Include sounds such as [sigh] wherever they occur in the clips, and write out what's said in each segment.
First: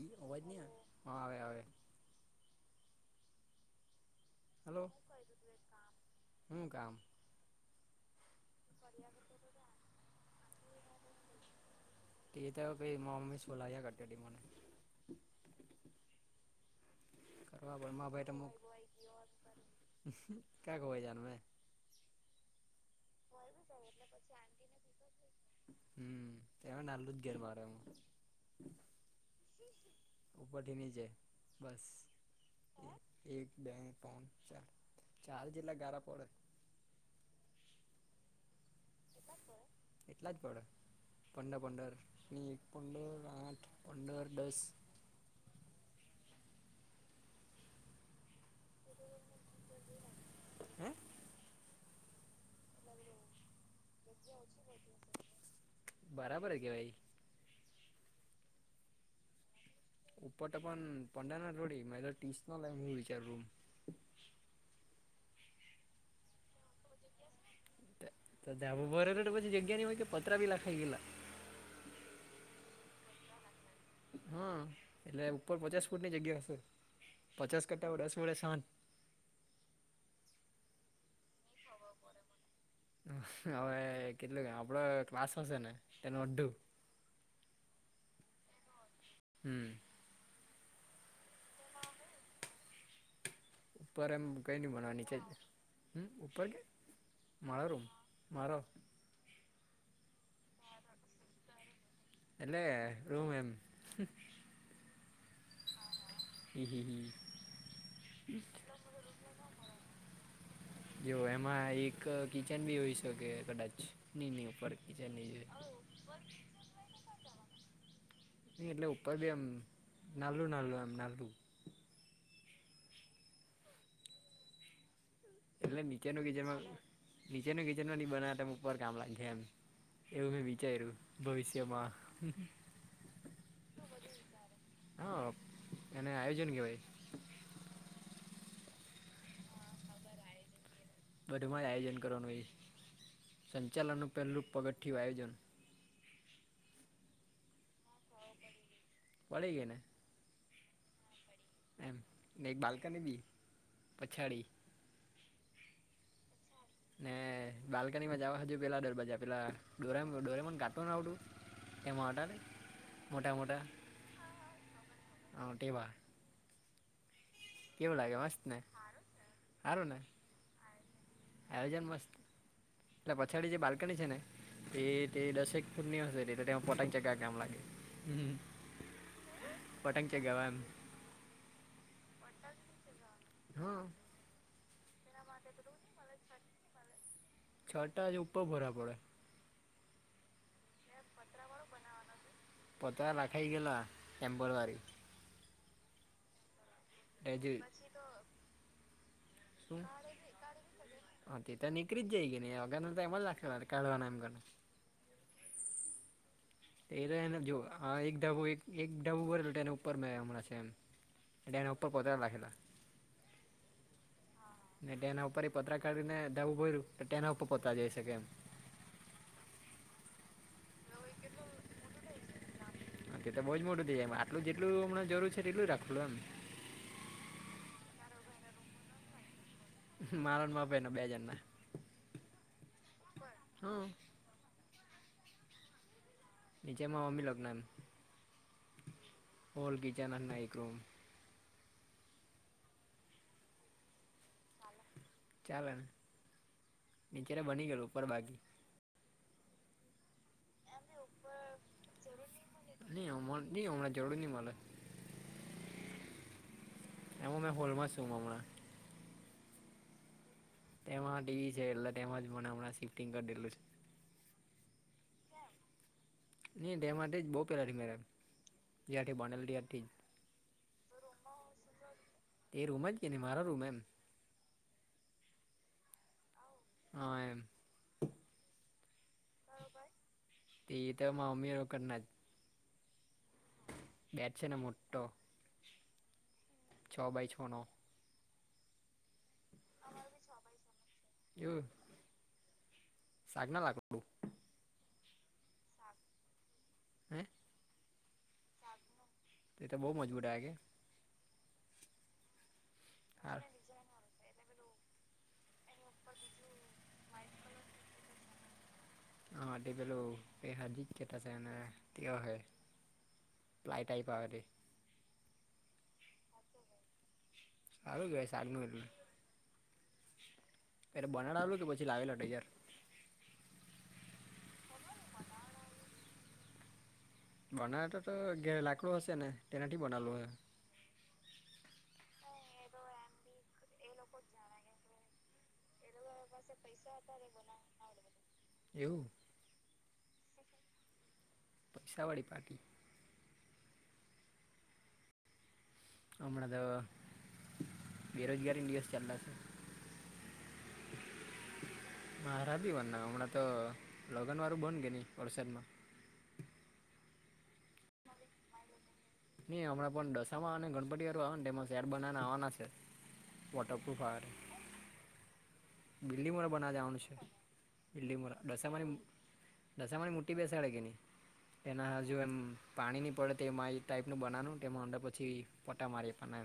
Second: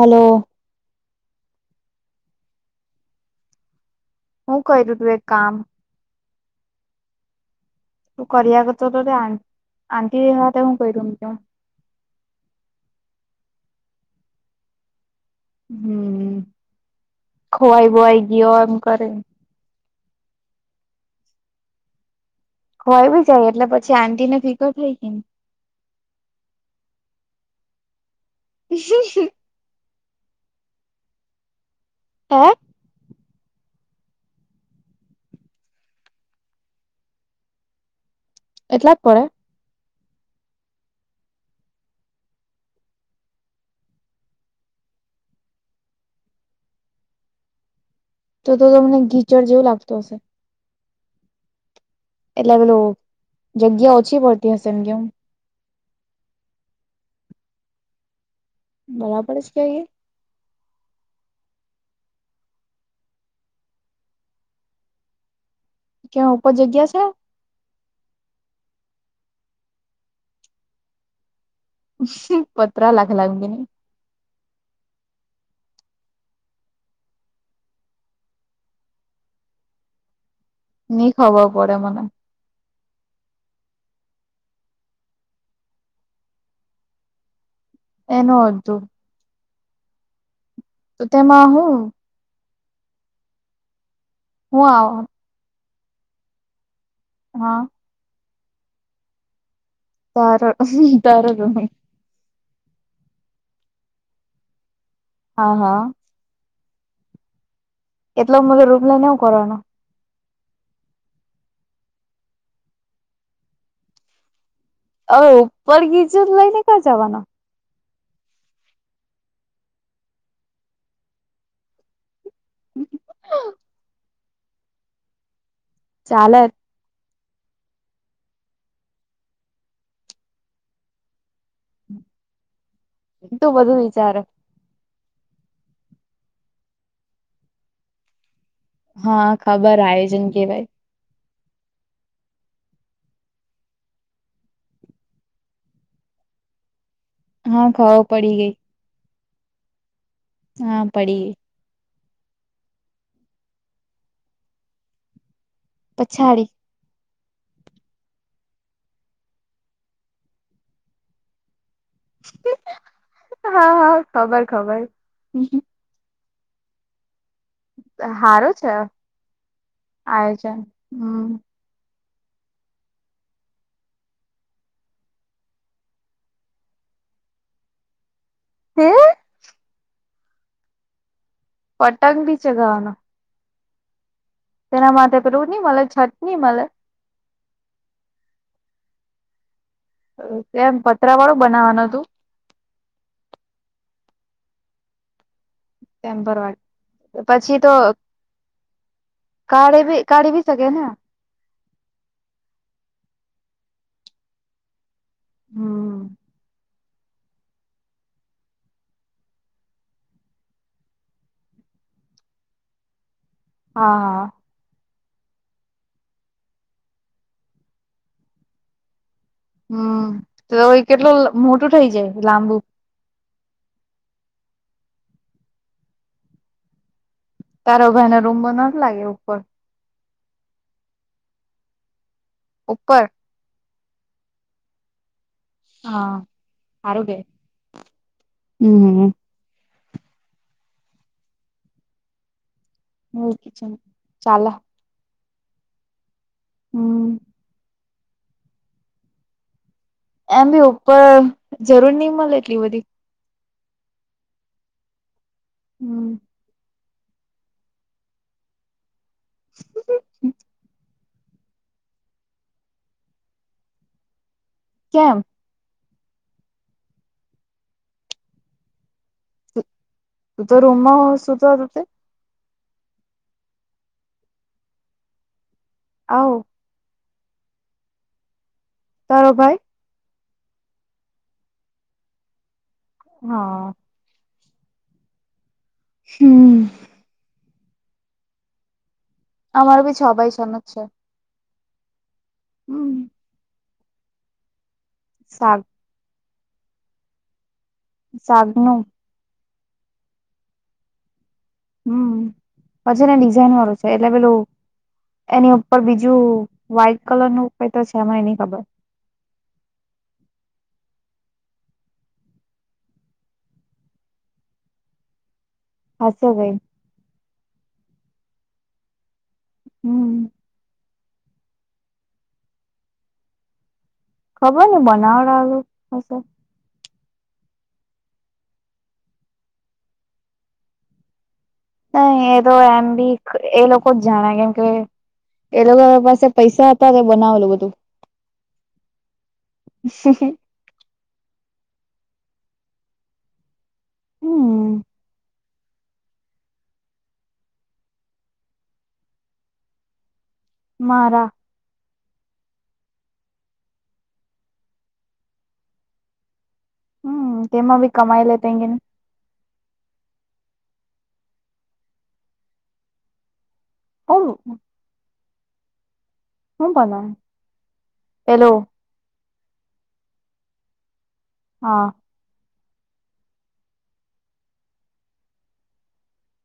એ અવાજ નહ આવેવે આવેવે હું કર હલો તું એક કામ હું કામ. તું કર ક ચો ત આન્ટ હ ત હું ક દઉ તું તેક તોવે પી મમી સોલાહહી ક હતીડી મને હમ કરવા ખોવાઈ પણ બોવાઈ ગયો એમ કરે. ક્યા ખોવાય જાનમે હોય બી જાય એટલે પછી આટી ને ફિકર થઈ ગઈ ને હમ એમાં નાલું જ ઘેર મારે એમાં. [inaudible] ઉપરથીની છે. બસ હા એક બે પાન ચાર ચાર જેટલા ગળા પડે. એટલા જ પ એટલા જ પડે. પંદર પંદર એક પંદર આઠ પંદર દસ તો તો ત મને ગીચડ જેવું લાગતો હશે. હે? એટલે પેલું જગ્યા ઓછી પડતી હશે એમ કેમ. બરાબર હ કે ભાઈ. બરાબર જ ક્યાંય ઉપટ પણ પંડાના રોડી મા ટીસનો લ હું વિચારુ. કેયાં ઉપર જગ્યા છે. તો ધાબ બર પછી જગ્યા ની હોય કે પત્રા બી લખાયાઈ ગેલા પત્ર લખલા અગીની. હા એટલે ઉપર પચાસ ફૂટ ની જગ્યા હશે પચાસ કરતા રસ વડે સાજ ન ખબર પડે મને. હવે કેટલું કે આપડો ક્લાસ હશે ને તેનું અડધું. એનો અડથુ હમ. તો તેમાં હું. ઉપર એમ કઈ હું નહી બનવા આવ નીચે હમ ઉપર કે મ હા રમ મારો. તાર તાર એલે રૂમ એમ. હા હા. હમ હમ હમ. એટલો મ રૂમ લને નવું કરવાનો. જો એમાં એક કિચન બી હોઈ શકે કદાચ. નિનીની ઉપર ઓ ની જોઈ ઉપર ગીજું લઈ ને ક્યાં જવાનું? નહી એટલે ઉપર બી એમ ના નાલલું એમ નાલું. [inaudible] એટલે નીચેનું ચાલે કિચન માં નીચેનું કિચન માં નહી બનાવ ત ઉપર કામ લાગે છે એમ. એવું મેં વિચાર્યું ભવિષ્યમાં. તું બધું વિચારે. હા એને આયોજન કેવાય. હા ખબર આજન કેવાય. બધમાં જ આયોજન કરવાનું હોય છે સંચાલનનું પહેલું પગથયું આયોજન. હા ઘર પડી ગઈ. પળીગેના? હા પડી. એમ ને એક બાલ્કની બી પછાડી. પછાડી. ને બાલ્કની માં જવા હજુ પેલા દરવાજા પેલા ડોરે ડોરે મને કાટું ના આવડું. એમાંટલ મોટા મોટા હા હા ખબર ખબર હ ટટેવા. લાગે મસ્ત સારો ને છે સારું ને આયોજન હમ. આયોજન મસ્ત એટલે પછાડી જે બાલ્કની છે ને તે તે દસેક ફૂટની હશે તે તેમાં પોટક જગ ગામ લાગે હે પટંગ કે ગવાન પટંગ બી છે ગવાનો. હા. તેના માટેથે રૂની મળ છટની મળલ છટાં જ ઉપર ભરા પડે એમ પતરા વાળું બનાવવાનું હતું? પતા લખાઈ ગલા ટેમ્બલરી. ટેમ્પોરરી, પછી એજ તો શું કાઢી ભી કાઢી ભી સગે. હા તે તો નીકળી જાય ગઈ ને અગર તો એમ જ લાગશે મારે કાઢવાના એમ ગને હમ. એલે એને જો આ એક ડાબો એક ડાબું ભરેલો એને ઉપર મે હમણાં છે એમ ડ એના ઉપર પતાાર લ રાખેલા હા. ને તેના ઉપર એ પતરા કાઢીને દાવું ભર્યું તો તેના ઉપર પોતરા જઈ શકે એમ. હમ્મ, તો હવે કેટલું મોટું થઇ જાય લાંબુ? તો બઉજ મોટું થઇ જાય, આટલું જેટલું હમણા જરૂર છે તેટલું રાખડું એમ. તારો ભાઈ ના રૂમમાં નથ લાગે ઉપર? મારો ન મારો ભઈ બે જણ ના. ઉપર? હા. હા નીચેમાં આરોગે મમ્મી લગ્ન એમ હમ્મ. હોલ કિચન અને ના એક રૂમ. મો કિચન ચાલે. ચાલે ને? હમ નીચે બની ગયેલું ઉપર બાકી. એમ ભી ઉપર જરૂર ની મળે એટલી બધી. ની હમણા ની હમણાં જરૂર ની મળે. હમ્મ. એમો મેં હોલમાં છું હમણાં. તેમાં ટી વી છે એટલે તેમાજ મને હણાં શિફ્ટિંગ કરી દેલું છે. કેમ? ની તે માટે જ બવ પેલાથી મે રેમ જારથી બનેલ તથી. તું તો રૂમ સુધા હતો તે? તે રૂમ જ કે ની મારો રૂમ એમ. આવ. હા એમ. તરોબ. તે તો મમ્મી રકડના હા. બેડ છેને મોટો. હમ્મ. છ બાય છ નો. અમારે બી છ ભાઈ છ નો જ છે. એવું? હમ્મ. સાગ ના લાક સાગ. હે? સાગનો તે તો બહુ મજબૂત આવે કે? હમ્મ, પછી ને હાર ડિઝાઈન વાળું છે એટલે પેલું એની ઉ પર બીજું વ્હાઈટ કલર નું ઉપાય તો છે એમાં એની ખબર. હા તે પેલું પે હજી જ કેતાશે ને તે હહૈ. પ્લાઇ ટાઈપ આવે તે. હશે ભઈ. હારું કેવાય સાગનું એટલે. હમ્મ. ક્યારે બનાડાવલું કે પછી લાવેલા તૈયાર? ખબર ની બનાવડાવેલું હશે. બનાવે તો તો ઘેર લાકડું હશે ને તેનાથી બનાવલું અહે. નહી એ તો એમ બી એ લોકો જ જાણે કેમ કે એ લોકો પાસે પૈસા હતા કે બનાવેલું બધું. એવું? પૈસા વાળી પાર્ટી. હમ. હમણાં તો બેરોજગારી દિવસ ચાલલા છે. મારા. મા રાબીવાર ના હમણાં તો લગ્ન વાળું બન કે ની વરસાદમાં. હમ તેમાં ભી કમાઈ લે તઇ જઈને. નઈ હમણાં પણ દસામાં અને ગણપતિ અરુ આવેન તેમાં શેડ બનાના આવવાના છે. વોટરપ્રૂફ આવે તે. બિલ્ડીિંગ વારા હું બનાવા જવાનું બનાવે છે, બિલ્ડીિંગ વારા પેલું ડસામા ની દશામાંની મૂર્તિ બેસાડાય કે ની, હા એના હજુ એમ પાણી ની પડે તેમા એ ટાઈપનું બનાવાનું તેમાં અંદર પછી પટા મારી પણે.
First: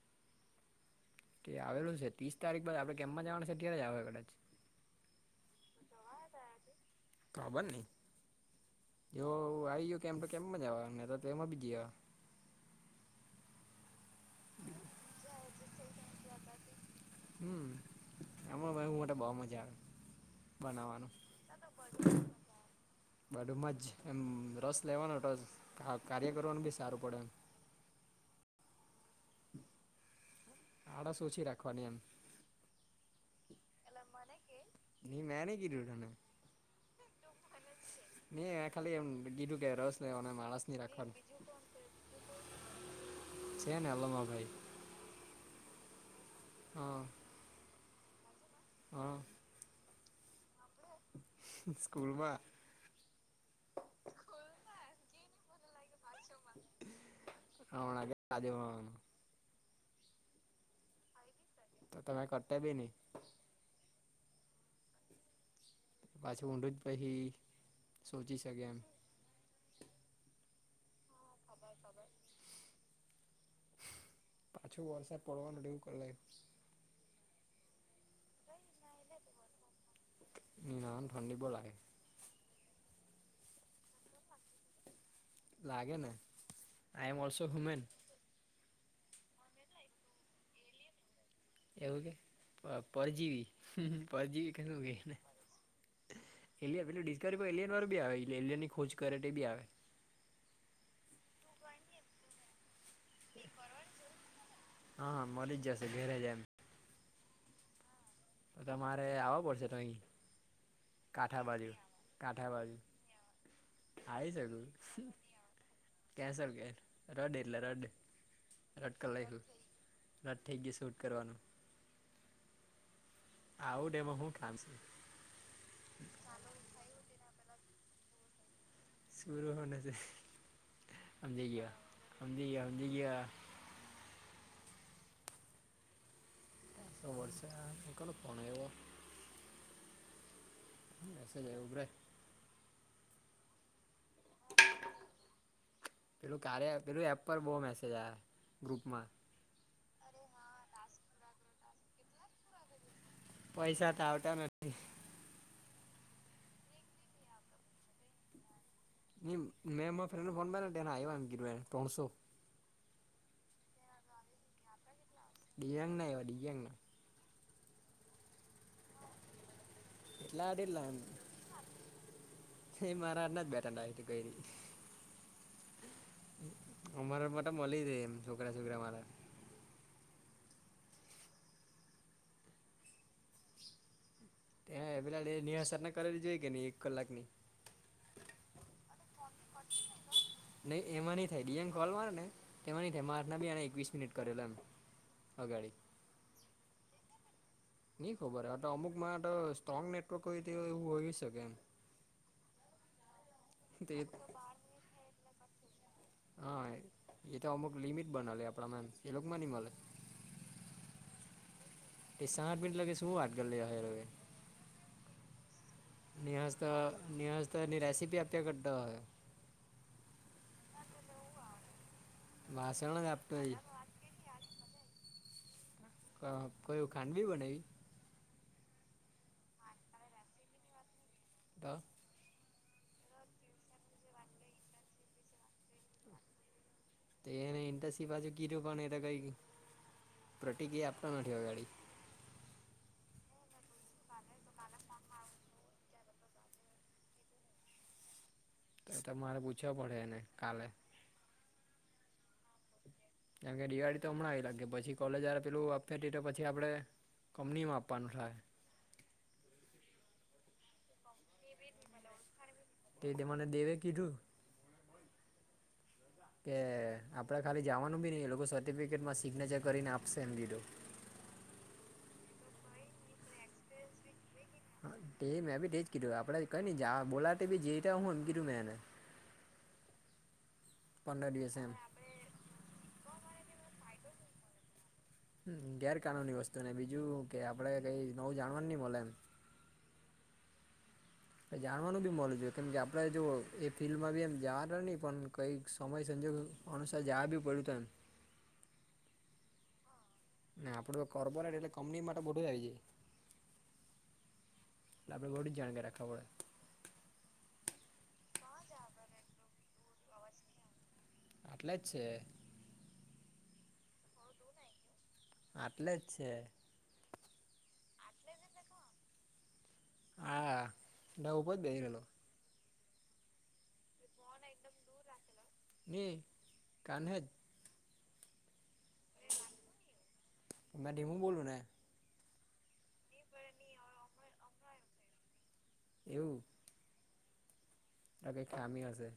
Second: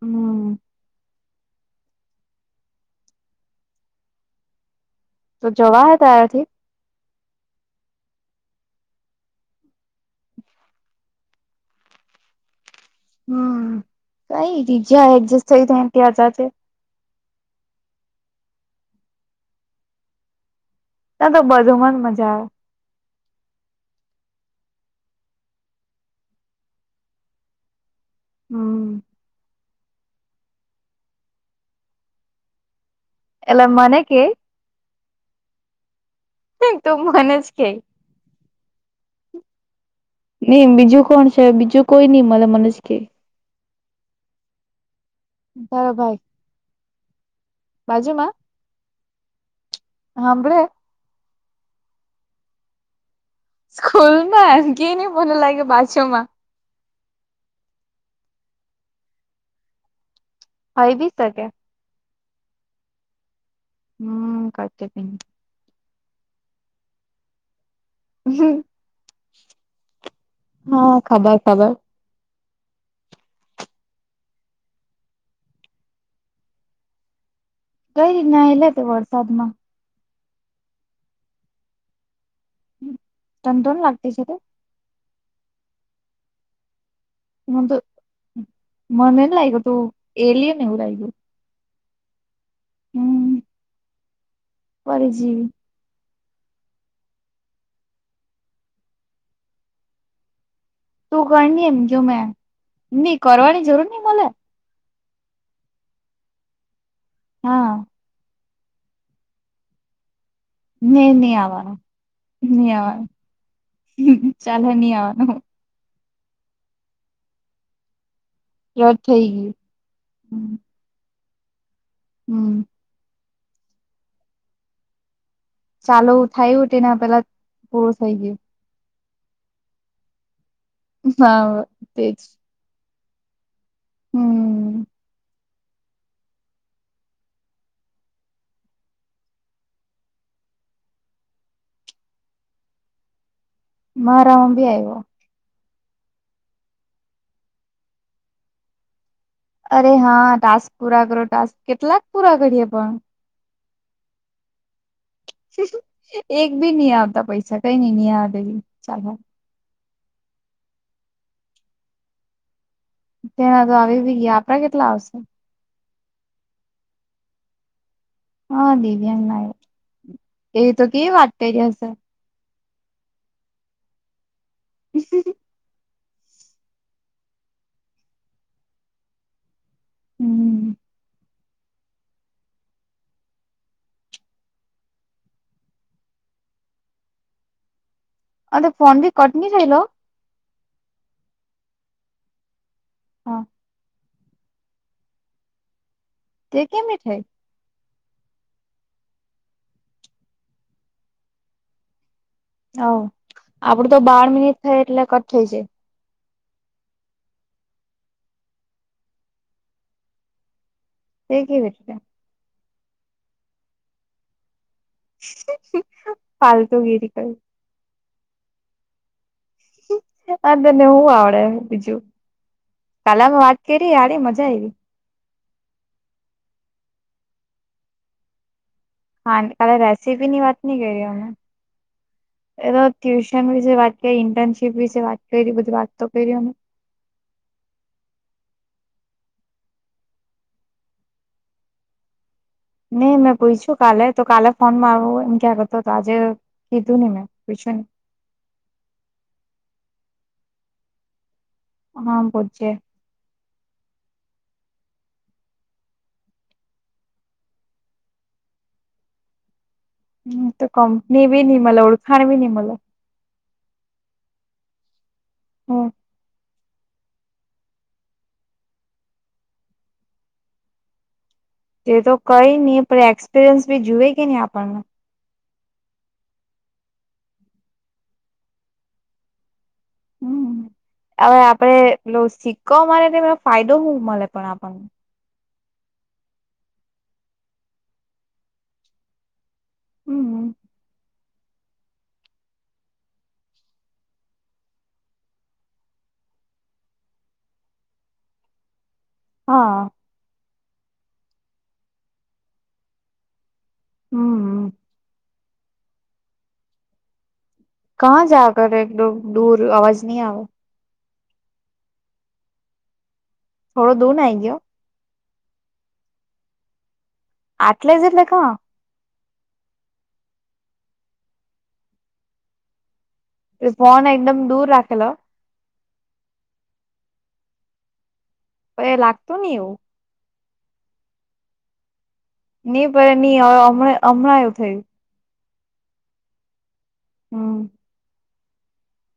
હમ. તે આવેલું છે ત્રીસ તારીખ બાદ આપણે કેમમાં જવાના છે્યારે જ આવે કદાચ. તો જવાહે તારાથી? ખબર ની, જો આઇયો કેમ્પ એ કેમમ જાવા મેં તો તેમાં બી ગયા. હમ કઈ ની જ્યા એડજસ્ટ થય ત ત્યાં જાતે. હમ, આમા ભઈ માટે બઉ મજા આવે, બનાવવાનું. ત્યાં તો બધું મન મજા આવે. બાડુમાં જ એમ રસ લેવાનો તો કા કાર્ય કરવાનું બી સારું પડે એમ. [inaudible] હમ. આળસ ઓછી રાખવાની એમ. એટલે મને કે? ની મે ની કીધું તને. નહીં તો મને જ કે. ને ખાલી એમ કીધું કે રસ લેવાનો માણસ નહી ની બીજું રાખવાનું કોણ છે બીજું કોઈ નહી મલે મને જ કે. છેને એલ માં ભાઈ બરો ભાઈ. હા. બાજુમાં? હા. હાંબડો સ્કૂલ માં સ્કૂલ માં કે ન મને લાગે બા આવ નાગે બાજુમાં. હાવી બી શકે. તો તો મેં કરતા ભી નહીં. હમ્મ, કાચે પિન. પાછું ઊંડું જ પહિ સોચી શકે એમ. હા ખાબ પાછું વર્ષ પડવાનું રેવું કર લય કઈ રીતના એલા તો વરસાદ માં. નિરાન ઠંડી બોહ લાગે. તન તોન લાગતી છે તો. લાગેને આઈ એમ ઓલ્સો મન તો હ્યુમેન. મને ને લાગ્યું તું એલિયન એવું લાઇગુ. એવું કે પ-પરજીવી પરજીવી કે હું કેને. પરજીવી એલિયન પેલું ડિસ્કવરી એલિયન વાળુંી આવે એલિયનની ખોજ કરે બી આવે તું ગ એમ જો મે નઈ કરવાની જરૂર નઈ મલે. હા હા મળી જશે ઘરે જાય હા. તો તમારે આવો પડશે તો અહીં. ને ની કાઠા બાજુ આવવાનું કાઠા ની બાજુ આવવાનું આ છેકું. ચાલે ની આવવાનું કેસ કે રડ એટલે રડ રદ રટ થઈ કલું રટ થઈ ગયું ગય શૂટ કરવાનું. હમ. આવું ડેમ હું કામસી ચાલુ થાય હત ને પેલા પૂરું થઈ ગયું શર છે સમજઈ હા ગયા તેજ સમજઈ ગયા સમજઈ ગયા. હમ. વર્ષા કનો ફોન આયો એ જ એ ઉભ્રે મા રમ બી આઓ. પેલું કાર્ય પેલું એપ પર બહુ મેસેજ આ ગ્રુપમાં. અરે હા ટાસ્ક પૂરા કરો ટાસ્ક કેટલાક પૂરા કરીએ પણ. પૈસા તો આવતા નથી. એક બી નહી આવતા પૈસા કઈ નઈ ન આવ ચાલ. નહીં અમારા ફ્રેન્ડને ફોન માર્યાને એને આવ્યા એમ ગીરને ત્રણસો. તેના તો આવી બી ગયા આપડા કેટલા આવશે? દિંગ ન એ દિંગ. હા દિવ્યાંગ ના એટલા એ તો એટલા એમ કે વાત જશે એ મારાના જ બેઠા આવી કોઈ [unintelligible] [inaudible] અમારા માટે મળી જાય એમ છોકરા છોકરા મારા. હમ ત્યાં પેલા એ નિહસર ના કરેલી જોઈ કે નહી એક કલાક ની. હા તો ફોન ભી કટ નઇ થયલો. નહી એમાં નઈ થાય ડી એમ કોલ મારે ને એમાં નઈ થાય મા ના હા બીને એકવીસ મિનિટ કરેલો એમ. અગાડી. તે કેમ નઈ થાય. નઈ ખબર આ તો અમુકમાં તો સ્ટ્રોંગ નેટવર્ક હોય તેવું હોય શકે એમ [inaudible] હ આપડું તે તો બાર મિનિટ થાય એટલે કટ થઇ જાય. હા એ તો અમુક લિમિટ બનાલી આપણામાં એમ એ લોકોમાં નઈ મલે. તે કે ભટઆ. એ સાત મિનટ લગે શું વાત કર લેવાંનું હવે. નિહસ્ ફાલતુ ગીરી કરે નિહસ્ એની રેસીપી આપ્યા કરતા હોય. હા તને હું આવડે બીજું વાસણ જ કાલ આપતો અમે વાત કરી હારી બઉ મજા આવી લી. કયું ખાંડવી બનાવી. હા કાલે રેસીપી ની વાત નહી કરી અમે. [unintelligible] એ તો ટ્યુશન વિશે વાત કરી ઇન્ટર્નશીપ વિશે વાત કરી બધી વાતતો કરી અમે તે એને ઇન્ટસ્ટ્રી બાજુ કીધું પણ એ તો કઈ પ્રતિક્રિયા આપવા નથી અગાડી નહી મેં પૂછયૂ કાલે તો કાલે ફોન મારવું એમ કેતો તો આજે કીધું નમેં પૂછ્યું. તો તો મારે પૂછવ પડે એને કાલે હા પૂછજે કારન કે દિવાળી તો હમણાં આવી લાગે પછી કોલેજ પેલા ડેટા આપે તો પછી આપડે કંપનીમાં આપવાનું થાય હવે તો કંપની બી ની મળે ઓળખાણ બી નહી મલે તે તો મને દેવે કીધું હમ કે આપણે ખાલી જવાનું બી નહી લોકો સર્ટિફિકેટમાં સિગ્નેચર કરીને આપશે એમ લીધું તે તો કઈ નહી પણ એક્સપિરિયન્સ ભી જુએ કે નહી આપણને? તે મેં ભી એજ કીધું આપડે કઈ નઈ બોલાવે તો જઈ જ આવાનું એમ કીધું મેં એને હમ પંદર હવે દિવસ એમ આપડે સિક્કો મારે લો તો ફાયદો હું મળે આપણને? હ ગેરકાનૂની વસ્તુને બીજું કે આપડે કઈ નવું જાણવાનું નહી મલે એમ હમ જાણવાનું બી મળું જોઈ કેમ કે આપણે જો એ ફિલ્ડમાં બી એમ જવાના નહીં પણ કંઈક સમય સંજોગો અનસાર જયા પડ્યું તન હા ના આપડું કો્બોરેટ એટલે કંપની માટે બધું જ આવી જાય હમ એટ આપડે બધી જાણકારી રાખવી પડે કં જા કર એકદમ દૂર આવાજ ન આયો આટલે જ છે થોડો દૂર ના હિ ગયો આટલે જ છે આટલે જ એટલે ક્યાં? હા ડવ ઉપ જ બેહિ રહેલો ફોન એકદમ દૂર રાખેલો હે કાન જ એ લાગતું નહી એવું મેં ડીમું બોલું ને નહી પણ નહી હમ હમણાં એવું થયું એવું? હમ એ કઈ ખામી હશે!